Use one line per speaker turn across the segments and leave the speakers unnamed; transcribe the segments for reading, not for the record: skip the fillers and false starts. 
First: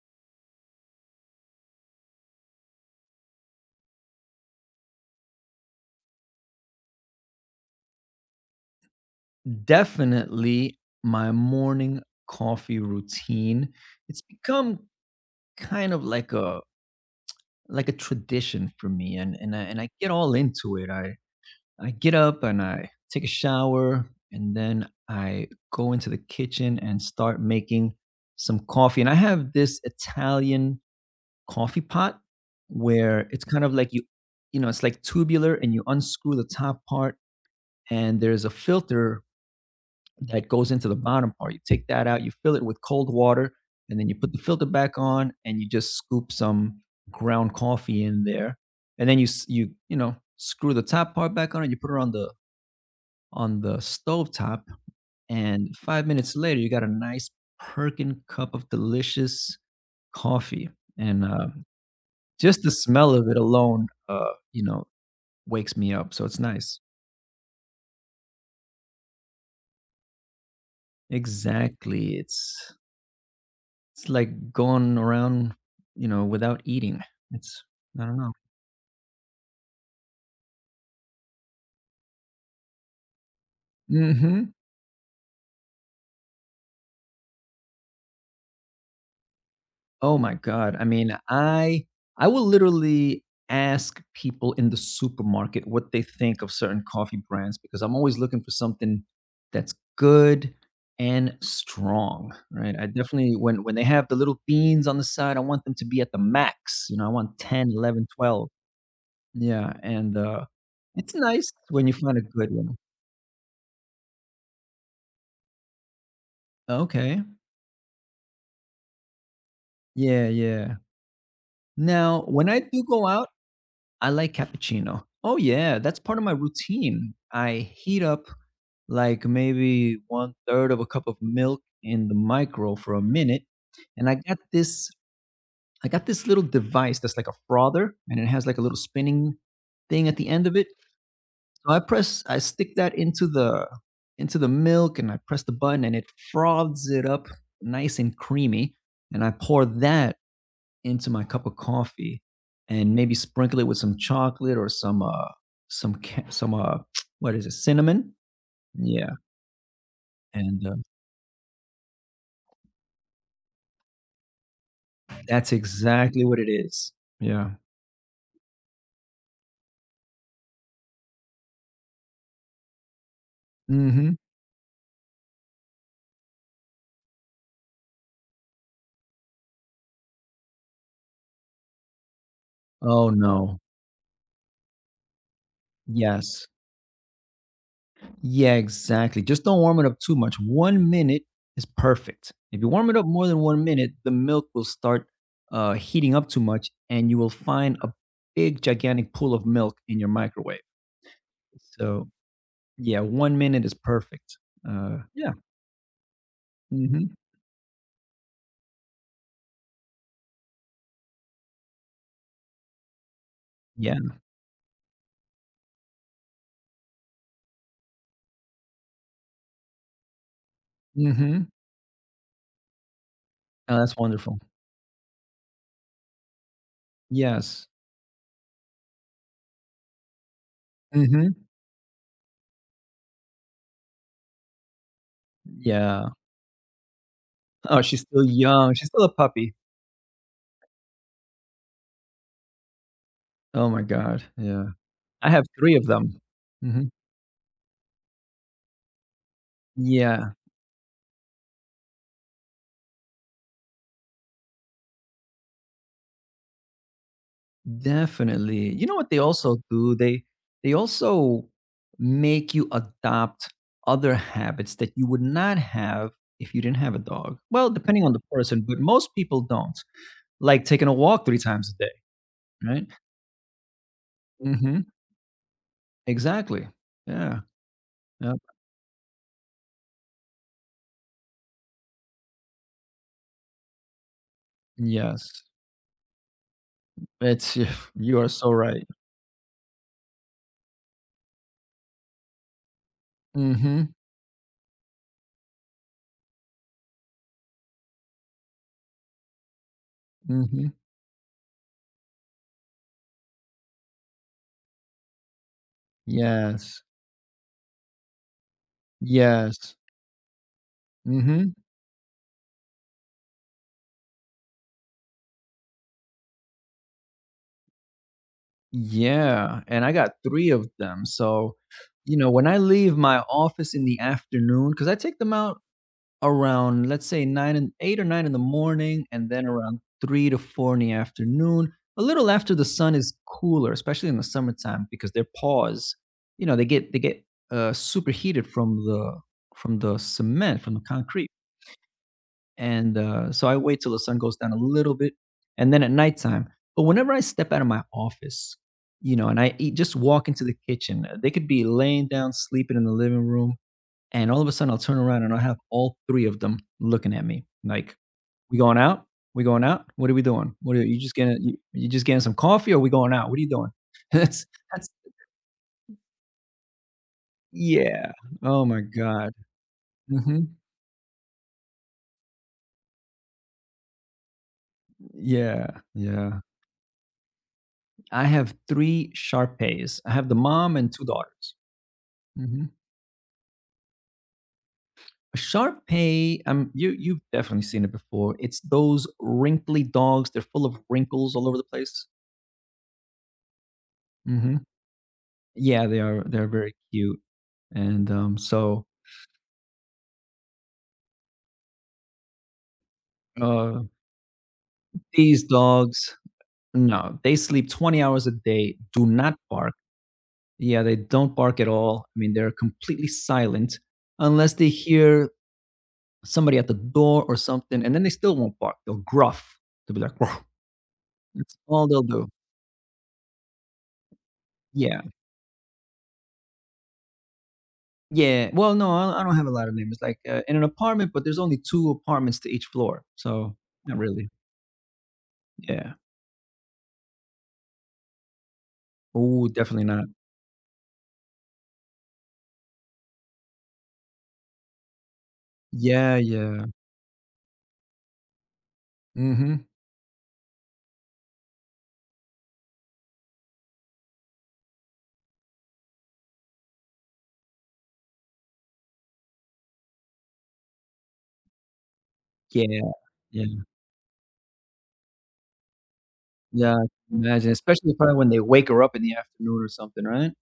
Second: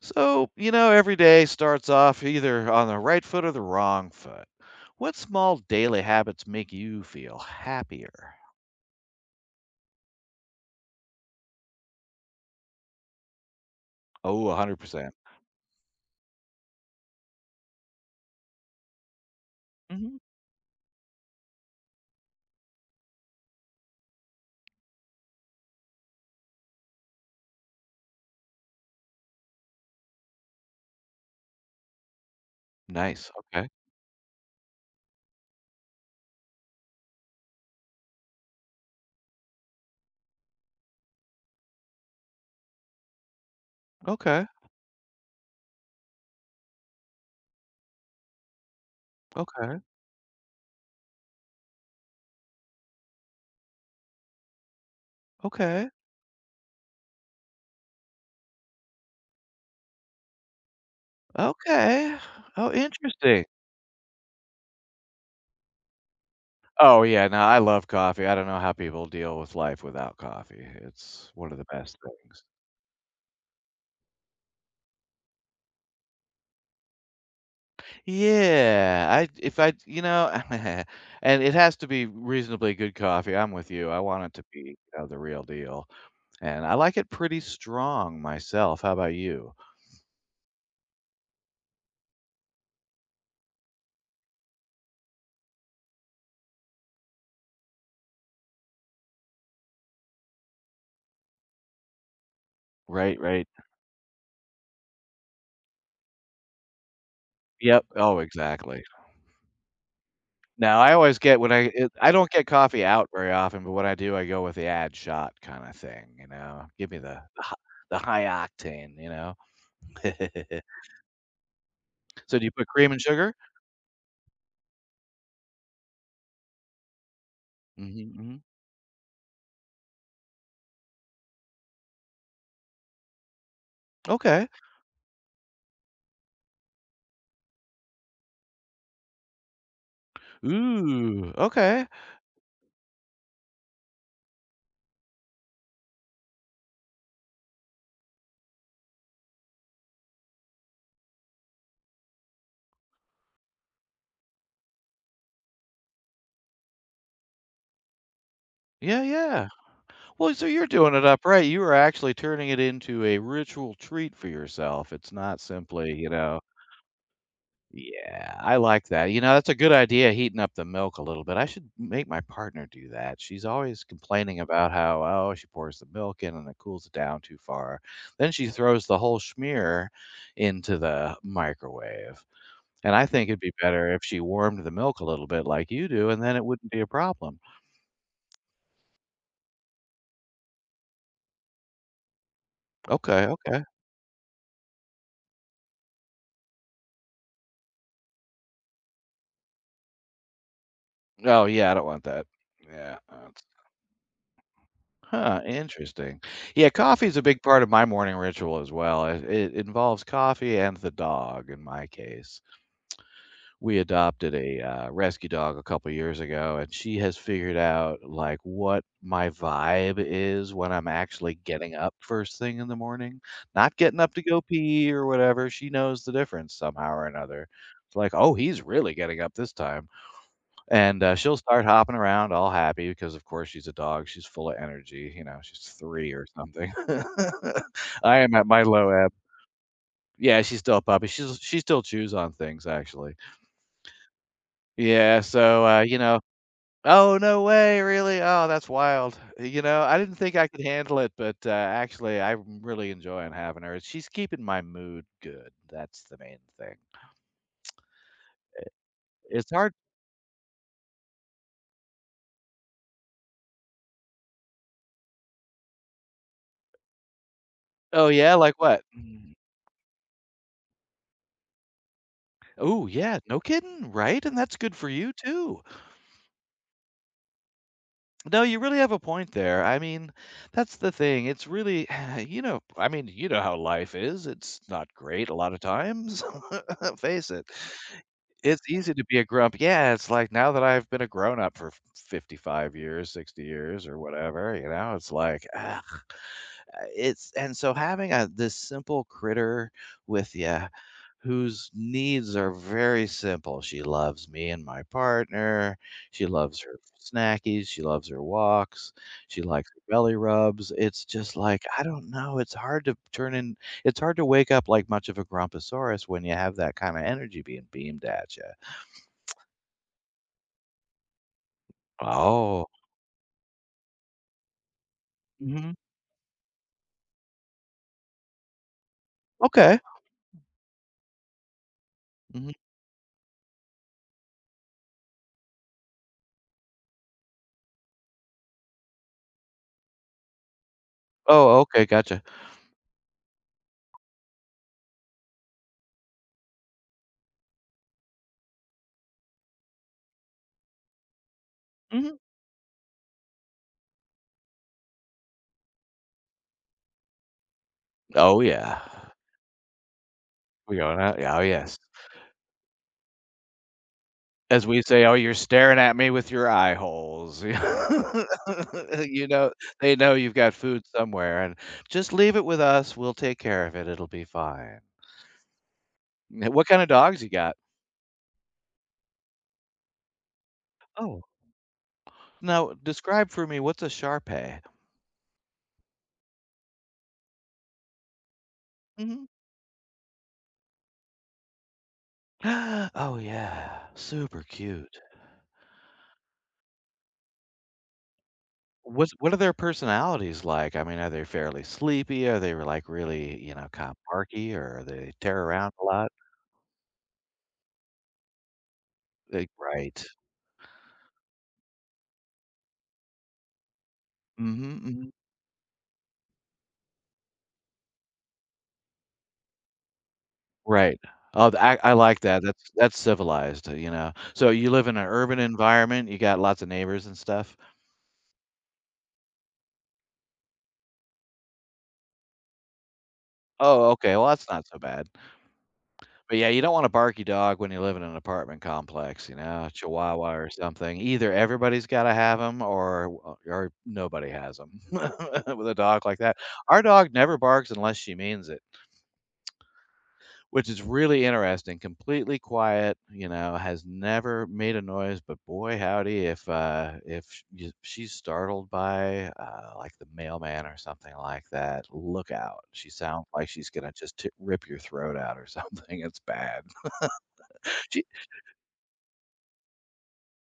So, every day starts off either on the right foot or the wrong foot. What small daily habits make you feel happier?
Definitely my morning coffee routine. It's
Oh,
become
100%.
kind of like a tradition for me and I get
Hmm.
all into it. I get up and I take a shower, and then I go into the kitchen and start making some coffee. And I have this Italian coffee pot where
Nice.
it's kind
Okay.
of like it's like tubular, and you unscrew the top part, and there's a filter that goes into the bottom part. You take that out, you fill it with cold water, and then you put the
Okay.
filter back on, and you just scoop some ground coffee in there, and then you you
Okay.
you know screw the top part back on, and you put it on the stove top, and
Okay.
5 minutes later, you got a nice perking cup of delicious coffee, and
Okay.
just
Oh,
the smell of it
interesting.
alone, you know, wakes me up. So it's nice.
Oh, yeah. No, I love coffee. I don't know how people deal with life without coffee. It's one of the best
Exactly.
things.
It's like going around, you know, without eating. It's I don't know.
Yeah, I if I you know, and it has to be reasonably good coffee. I'm with you. I want it to
Mhm.
be the real deal. And I like it pretty strong myself. How about you?
Oh my god. I mean, I will literally ask people in the supermarket what they think of certain coffee brands, because I'm always looking for something that's good and strong, right? I
Right,
definitely,
right.
when they have the little beans on the side, I want them to be at the max. You know, I want ten,
Yep.
11,
Oh,
12.
exactly.
Yeah,
Now I
it's
always get when
nice
I
when you
I
find a
don't get
good one.
coffee out very often, but when I do, I go with the ad shot kind of thing. Give me
Okay.
the high octane.
Yeah, yeah. Now,
So do
when
you
I
put
do
cream and
go out,
sugar?
I like cappuccino. Oh yeah, that's part of my routine. I heat
Mhm,
up
mhm.
like maybe one third of a cup of milk in the micro for a minute, and I got
Okay.
this. I got this little device that's like a frother, and it has like a little spinning thing at the end of it.
Ooh,
So I
okay.
press, I stick that into the milk, and I press the button, and it froths it up nice and creamy. And I pour that into my cup of coffee and maybe sprinkle it with some chocolate or some what is it, cinnamon,
Yeah,
yeah.
yeah. Well, so
and
you're doing it up right. You are actually turning it into a ritual treat for yourself. It's not
That's
simply, you
exactly
know.
what it is, yeah.
Yeah, I like that. That's a good idea, heating up the milk a little bit. I should make my partner do that. She's always
Mm-hmm.
complaining about how, oh, she pours the milk in and it cools it down too far. Then she throws the whole schmear into the microwave. And I
Oh
think it'd be
no.
better if she warmed the milk a little bit like you do, and then it
Yes.
wouldn't be a problem.
Yeah, exactly, just don't warm it up too much. 1 minute is perfect. If you warm it up
Okay,
more than
okay.
1 minute, the milk will start heating up too much, and you will find a big gigantic pool of milk in your microwave.
Oh, yeah, I don't want
So
that. Yeah.
yeah, 1 minute is perfect. Yeah.
Huh, interesting. Yeah, coffee
Mhm.
is a big part of my morning ritual as well. It involves coffee and the dog in my case. We
Yeah.
adopted a rescue dog a couple years ago, and she has figured out like what my vibe is when I'm actually
Mhm.
getting up first thing in the morning. Not
Oh, that's
getting up to
wonderful.
go pee or whatever. She knows the difference somehow or another.
Yes.
It's like, oh, he's really getting up this time. And she'll
Mhm.
start hopping around all happy because, of course, she's a dog, she's full of energy, she's
Yeah.
3 or something.
Oh, she's
I
still
am at my
young. She's
low
still
ebb.
a puppy.
Yeah, she's still a puppy, she still chews on things, actually.
Oh my god. Yeah.
Yeah,
I have
so,
3 of them. Mhm.
"Oh, no way, really? Oh, that's wild." I didn't
Yeah,
think I could handle it, but, actually, I'm really enjoying having her. She's keeping my mood good, that's the main thing.
definitely. You know what they
It's
also
hard.
do? They also make you adopt other habits that you would not have if you didn't have a dog. Well, depending
Oh,
on the
yeah, like
person, but
what?
most people don't, like taking a walk 3 times a day,
Oh
right?
yeah, no kidding, right? And that's good
Mhm.
for you too.
Exactly. Yeah. Yep.
No, you really have a point there. I mean, that's the thing. It's really, I mean, you know how life is. It's not great a
Yes.
lot of times. Face it.
It's, you are so
It's
right.
easy to be a grump. Yeah, it's like now that I've been a grown up for 55 years, 60 years,
Mhm.
or whatever, it's like, ah, It's and so having a this simple critter with you
Mhm.
whose needs are very simple. She loves me and my partner. She loves her
Yes.
snackies. She loves her walks. She likes
Yes.
her belly rubs. It's just
Mhm.
like, I don't know. It's hard to turn in, it's hard to wake up like much of a grumposaurus when you have that kind of energy being beamed at you.
Yeah, and I got 3 of them, so, you know, when I
Oh,
leave my office in the afternoon, because I take them out
hmm
around, let's say, 9 and 8 or 9 in the morning, and then
okay.
around 3 to 4 in the afternoon, a little
Hmm.
after the sun is cooler, especially in the summertime, because their paws, you know, they get superheated from the cement, from the concrete.
Oh, okay. Gotcha.
And uh, so I wait till the sun goes down a little bit, and then at nighttime. But whenever I step out of my office, you know, and I eat, just walk into the kitchen, they could be laying
Hmm.
down sleeping in the living room, and all of a sudden, I'll turn around and I'll have all 3 of them looking at me like,
Oh,
"We going
yeah.
out? We going out? What are we doing?
We
What are
going
you, just
out. Yeah,
getting
oh,
you
yes.
you just getting some coffee, or we going out? What are you doing?" That's
As we
that's
say, "Oh, you're staring at me with your eye holes."
yeah. Oh my
You
god.
know, they know you've
Mhm.
got food somewhere, and "Just leave it with us, we'll take care of it, it'll be fine."
Yeah, yeah.
N What kinda dogs you got?
I have the mom and 2
Oh,
daughters. Mhm.
now describe for me, what's a Shar Pei?
A shar, you you've definitely seen it before. It's those
Mhm.
wrinkly dogs. They're full of wrinkles all over the place.
Oh, yeah, super
Mhm.
cute.
Yeah, they're very cute, and, so,
What are their personalities like? I mean, are they fairly sleepy? Are they, like, really,
uh,
kinda barky, or they
these
tear around a lot?
dogs, no, they sleep 20 hours a day, do not
Like
bark.
right.
Yeah, they don't bark at all. I mean, they're completely silent unless they
Mhm, mhm.
hear somebody at the door or something, and then they still won't bark. They'll gruff. They'll be like, "Ruff."
Right. Oh,
That's
th
all
I
they'll
like
do.
that. That's civilized, you know? So you live in
Yeah.
an urban environment, you got lots of neighbors and stuff?
Yeah. Well, no, I don't have a lot of neighbors, like, in an apartment, but there's only 2 apartments to each floor, so
Oh,
not
okay, well,
really.
that's not so bad.
Yeah.
But, yeah, you don't want a barky dog when you live in an apartment complex,
Oh,
a
definitely not.
chihuahua or something. Either everybody's gotta have them, or nobody has them with a dog
Yeah,
like that.
yeah.
Our dog never barks unless she means it.
Mhm.
Which is really interesting, completely quiet, has never made a noise, but boy, howdy if sh y she's startled by, like, the mailman or something like that, look out.
Yeah,
She sounds
yeah,
like she's gonna just t rip your throat out or something, it's bad.
yeah, I can imagine, especially
She.
probably when they wake her up in the afternoon or something, right?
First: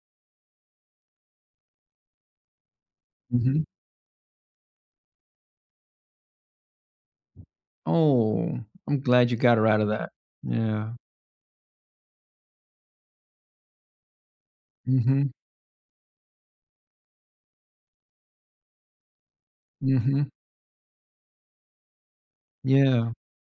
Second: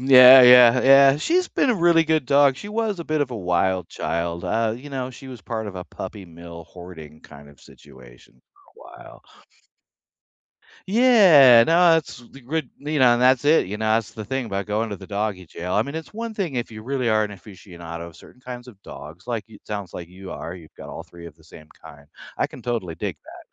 Yeah, yeah, yeah, she's been a really good dog, she was a bit of a
Mhm.
wild child, she was part of a puppy mill hoarding kind of situation
Oh,
for
I'm
a while.
glad you got her out of that. Yeah.
Yeah, no, it's the good and that's it, that's the thing about going to the
Mhm,
doggy jail. I mean, it's one thing if you really are an aficionado of certain kinds of dogs, like it sounds like
mhm.
you are, you've got all three of the same kind. I can totally
Yeah.
dig that.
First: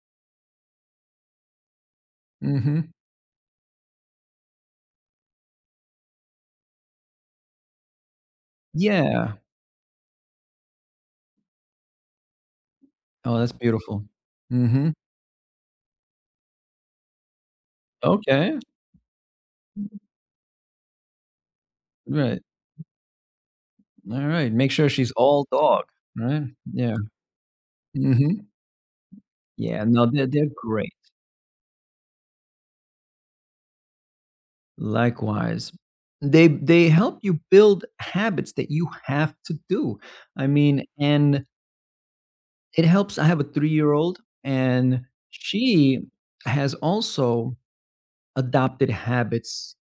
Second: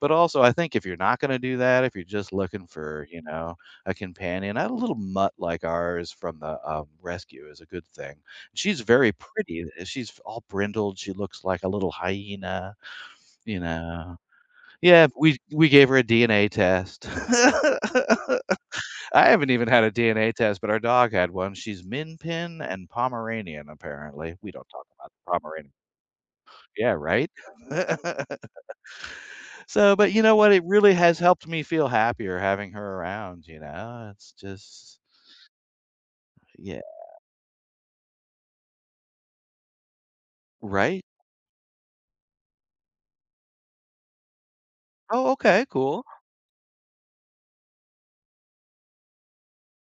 But also, I think if you're not going to do that, if you're just looking
Mhm.
for, a companion, a little mutt like ours from the rescue is a good thing. She's very
Yeah.
pretty. She's all brindled. She looks like a little hyena,
Oh, that's
you
beautiful.
know.
Mhm.
Yeah, we gave her a DNA test.
Okay,
I haven't even had a DNA test, but our dog had one. She's Min
right.
Pin and Pomeranian, apparently. We
Alright,
don't
make
talk
sure
about
she's
the
all
Pomeranian.
dog, right?
Yeah,
Yeah.
right?
Mhm. Yeah,
So,
no,
but you
they're
know
they're
what? It really
great.
has helped me feel happier having her around, you know? It's just
Likewise. They
yeah.
they help you build habits that you have to do. I mean,
Right?
and It helps. I have a three-year-old, and
Oh, okay,
she
cool.
has also adopted habits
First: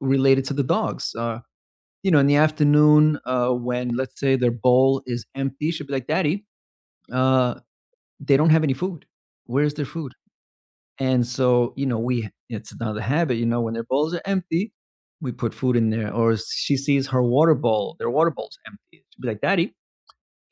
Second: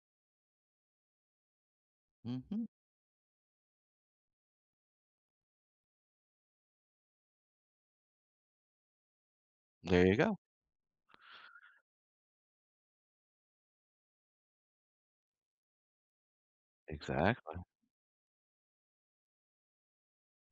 related to the dogs. You know, in the
Mhm.
afternoon, when, let's say, their bowl is empty, she'll be like, "Daddy, uh, they don't have any food. Where's their
There
food?"
you go.
And so, you know, we, it's another habit, you know, when their bowls are empty, we put food in there. Or she sees her water
Exactly.
bowl, their water bowl's empty. She'll be like, "Daddy, they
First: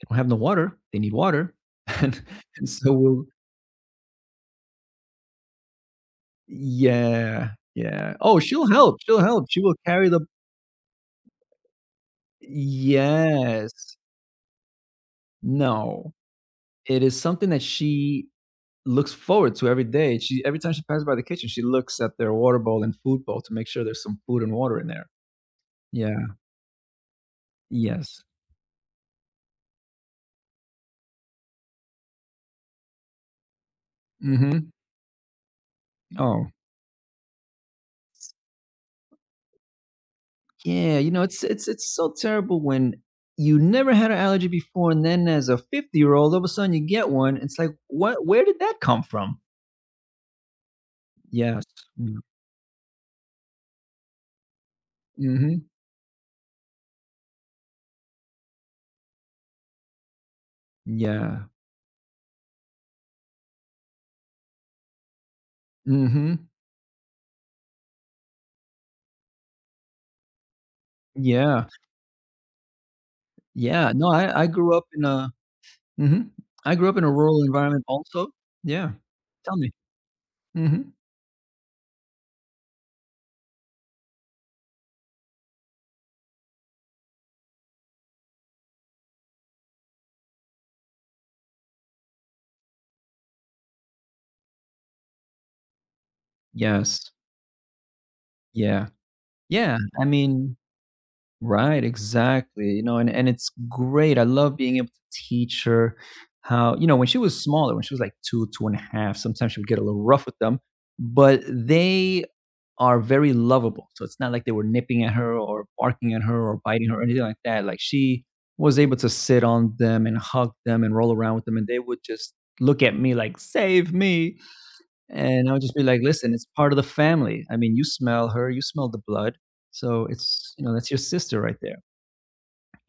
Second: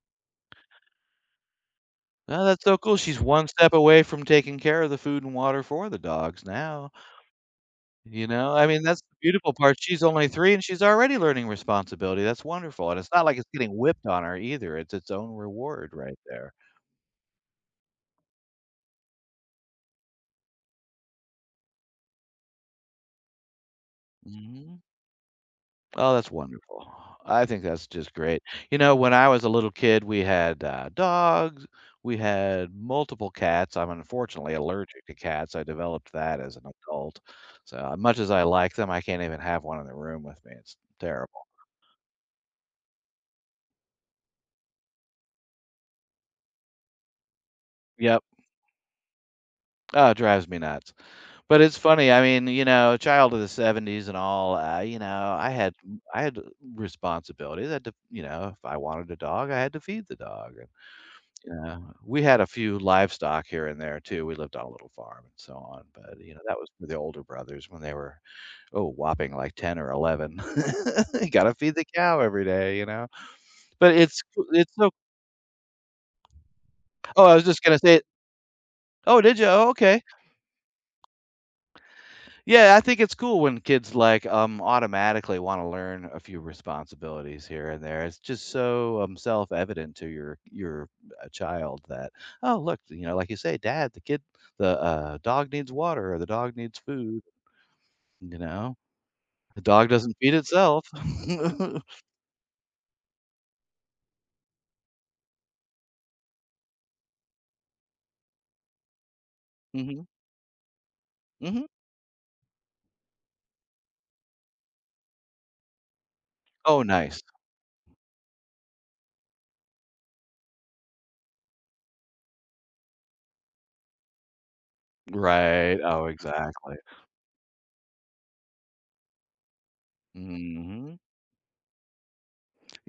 don't have no water. They need water." And
No, that's
and
so
so
cool. She's
we'll
one step away from taking care of the food and water for the dogs now.
Yeah, yeah.
You
Oh,
know, I mean, that's the
she'll help,
beautiful
she will
part. She's
carry the.
only 3 and she's already learning responsibility. That's wonderful, and it's not like it's getting
Yes.
whipped on her either. It's its own reward
No.
right there.
It is something that she looks forward to every day. She, every time she passes by the kitchen, she looks at their water bowl and food bowl to make sure there's some food and
Mhm.
water in there.
Oh,
Yeah.
that's wonderful. I think that's just
Yes.
great. When I was a little kid, we had, dogs, we had multiple cats. I'm unfortunately
Mhm.
allergic to cats. I developed that
Oh.
as an adult. So, much as I like them, I can't even have one in the room with me. It's
Yeah, you know,
terrible.
it's so terrible when you never had an allergy before, and then as a 50-year-old, all of a sudden you get one. It's like,
Yep.
what, where did that come from?
Oh, it drives me nuts. But
Yes.
it's funny, I
Mm.
mean, child of the '70s and all, I
Mhm.
had I had responsibilities, I had to if I wanted a dog, I had to feed the dog, and,
Yeah.
you know, we had a few livestock here and there too, we lived on a little farm and so on, but,
Mhm.
that was for the older brothers when they were, oh, whopping like 10 or 11. You gotta
Yeah,
feed the cow every day, you know?
yeah.
But
No,
it's
I
it's
grew up
so,
in a mhm. I grew up in a
oh, I
rural
was just gonna
environment
say.
also. Yeah.
Oh, did you?
Tell
Oh,
me.
okay.
Mhm.
Yeah, I think it's cool when kids like automatically want to learn a few responsibilities here and there. It's just so self-evident to your child that oh look, like you say, Dad, the kid, the dog needs water or the dog needs
Yes.
food. You know,
Yeah.
the
Yeah,
dog
I
doesn't feed
mean
itself.
right, exactly, you know, and it's great. I love being able to teach her how, you know, when she was smaller, when she was like 2, two and a half, sometimes she would get a
Hmm.
little rough with them, but
Hmm.
they are very lovable. So it's not like they were nipping at her or barking at her or
Oh,
biting her or
nice.
anything like that. Like she was able to sit on them and hug them and roll around with them. And they would just look at me like, save me. And I would just
Right.
be like,
Oh,
listen, it's part
exactly.
of the family. I mean, you smell her, you smell the blood. So it's, you know, that's
Hmm.
your sister right there.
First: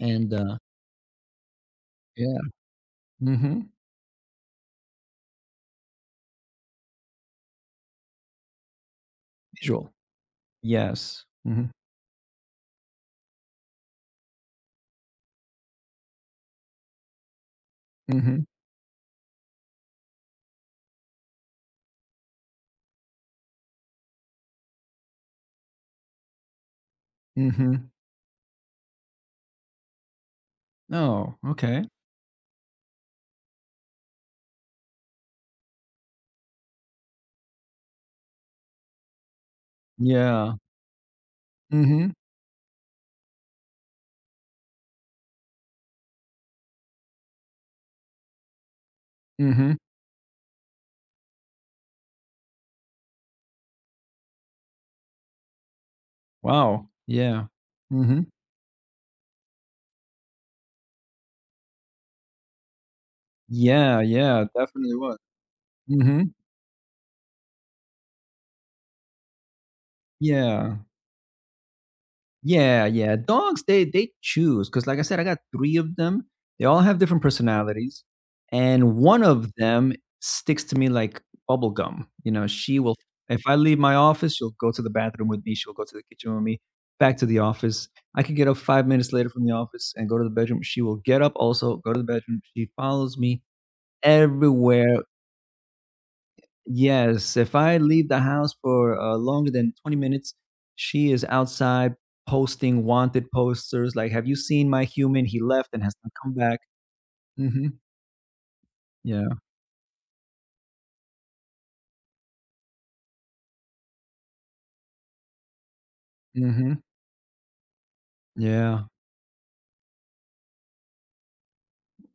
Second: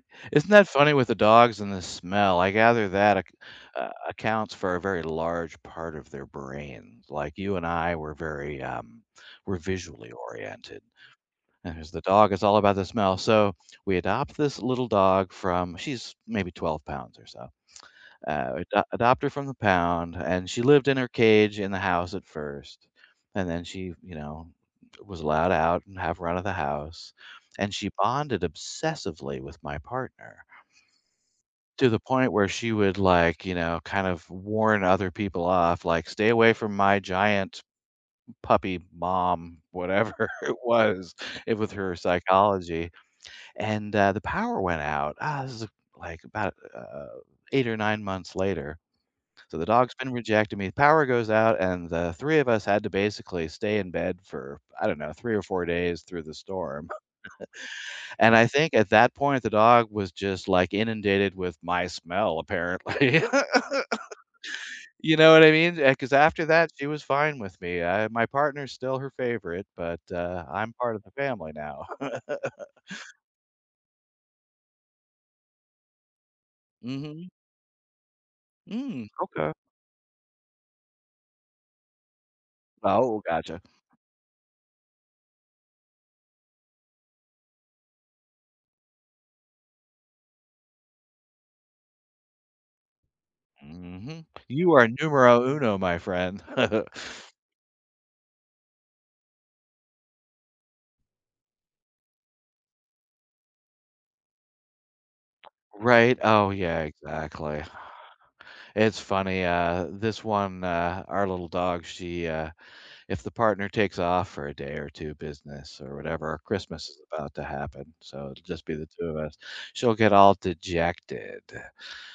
And
Isn't that funny with the dogs and the smell?
yeah.
I gather that ac
Hmm.
accounts for a very large part of their brains. Like, you and I were we're
Visual.
visually oriented,
Yes. Mm.
and as the dog it's all about the smell, so we adopt this little dog from she's maybe 12 pounds or so.
Hmm.
Adopt her from the pound, and she lived in her cage in the house at first, and then she, was allowed out and have run of the house,
Hmm.
and
Hmm.
she bonded obsessively with my partner.
Oh, okay.
To the point where she would, like, kind of warn other people off, like, "Stay away from my giant puppy mom," whatever
Yeah.
it was, it with
Mm.
her
Hmm.
psychology, and, the power went out. Ah, this is, like, about, 8 or 9 months later.
Mm.
So the
Hmm.
dog's been rejecting me, the power goes out, and the 3 of us had to basically stay in bed for, I don't know, 3 or 4 days through the storm,
Wow. Yeah. Mm. Hmm.
and I think at that point, the dog was just, like, inundated with my smell, apparently.
Yeah, yeah, definitely
You
was.
know what I mean? Because
Mhm.
after that, she was fine with me. I my partner's still her favorite, but, I'm
Yeah.
part of the family now.
Yeah, yeah. Dogs, they choose because, like I said, I got 3 of them. They all have different
Mhm.
personalities, and
Mm,
one
okay.
of them sticks to me like bubble gum. You know, she will,
Oh,
if I
gotcha.
leave my office, she'll go to the bathroom with me, she'll go to the kitchen with me, back to the office. I could get up 5 minutes later from the office and go to the bedroom. She will get up also, go to the bedroom. She follows me
Mhm. You are
everywhere.
numero uno, my friend.
Yes, if I leave the house for, longer than 20 minutes, she is outside posting wanted posters, like, "Have you seen my human? He left and has not
Right?
come
Oh,
back."
yeah, exactly.
Mhm.
It's
Yeah.
funny, this one, our little dog, she, if the partner takes off for a day or 2 business or whatever,
Mhm.
Christmas is about to happen, so it'll just be
Yeah.
the 2 of us, she'll get all dejected.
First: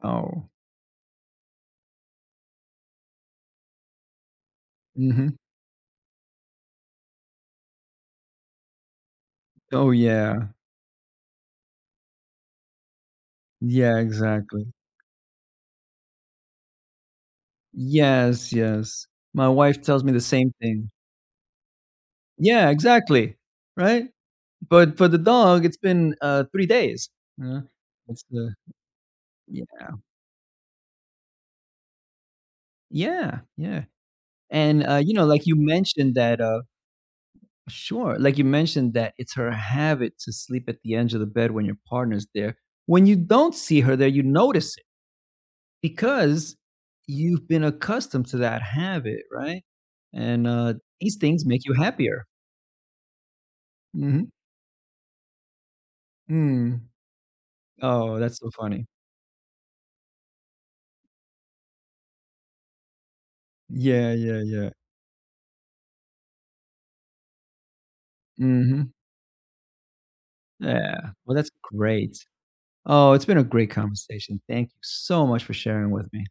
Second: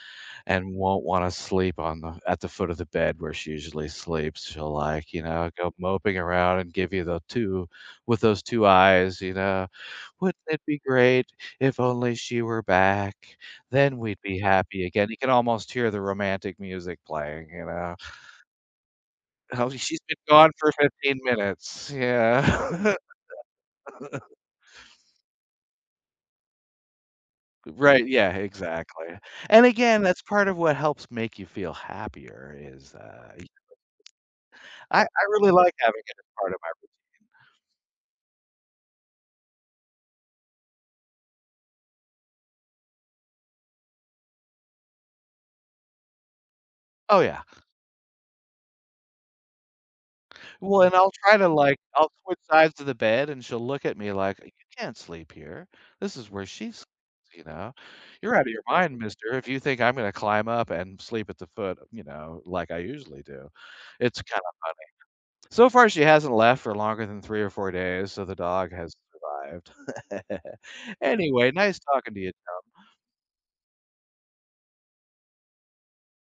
Oh.
And won't wanna sleep on the at the foot of the bed where she usually sleeps. She'll, like,
Mhm.
go moping around and give you the 2 with those 2 eyes,
Oh,
"Wouldn't
yeah.
it be great if only she were back? Then
Yeah,
we'd be
exactly.
happy again." You can almost hear the romantic music playing, you know?
Yes, yes. My
"Oh,
wife
she's
tells me
been
the
gone
same
for
thing.
15 minutes."
Yeah,
Yeah.
exactly, right? But for the dog, it's been, 3 days, you.
Right,
It's
yeah,
the.
exactly. And
Yeah.
again, that's part of what helps make you feel happier is, uh
Yeah, yeah. And,
I
you
I
know, like
really
you
like having
mentioned
it as
that,
part of my.
sure. Like you mentioned that it's her habit to sleep at the edge of the bed when your partner's there. When you don't see her there, you notice it because
Oh, yeah.
you've been accustomed to that habit, right? And
Well, and I'll
these
try
things
to,
make you
like I'll
happier.
switch sides of the bed, and she'll look at me
Hmm.
like, "You can't sleep here. This is where she sleeps,
Mm.
you know?
Oh,
You're
that's
out of
so
your
funny.
mind, mister, if you think I'm gonna climb up and sleep at the foot, like I usually do."
Yeah,
It's
yeah,
kinda
yeah.
so far, she hasn't left for longer than 3 or 4 days, so the dog
Hmm.
has survived.
Yeah. Well,
Anyway,
that's
nice talking to
great.
you.
Oh, it's been a great conversation. Thank you so much for sharing with me.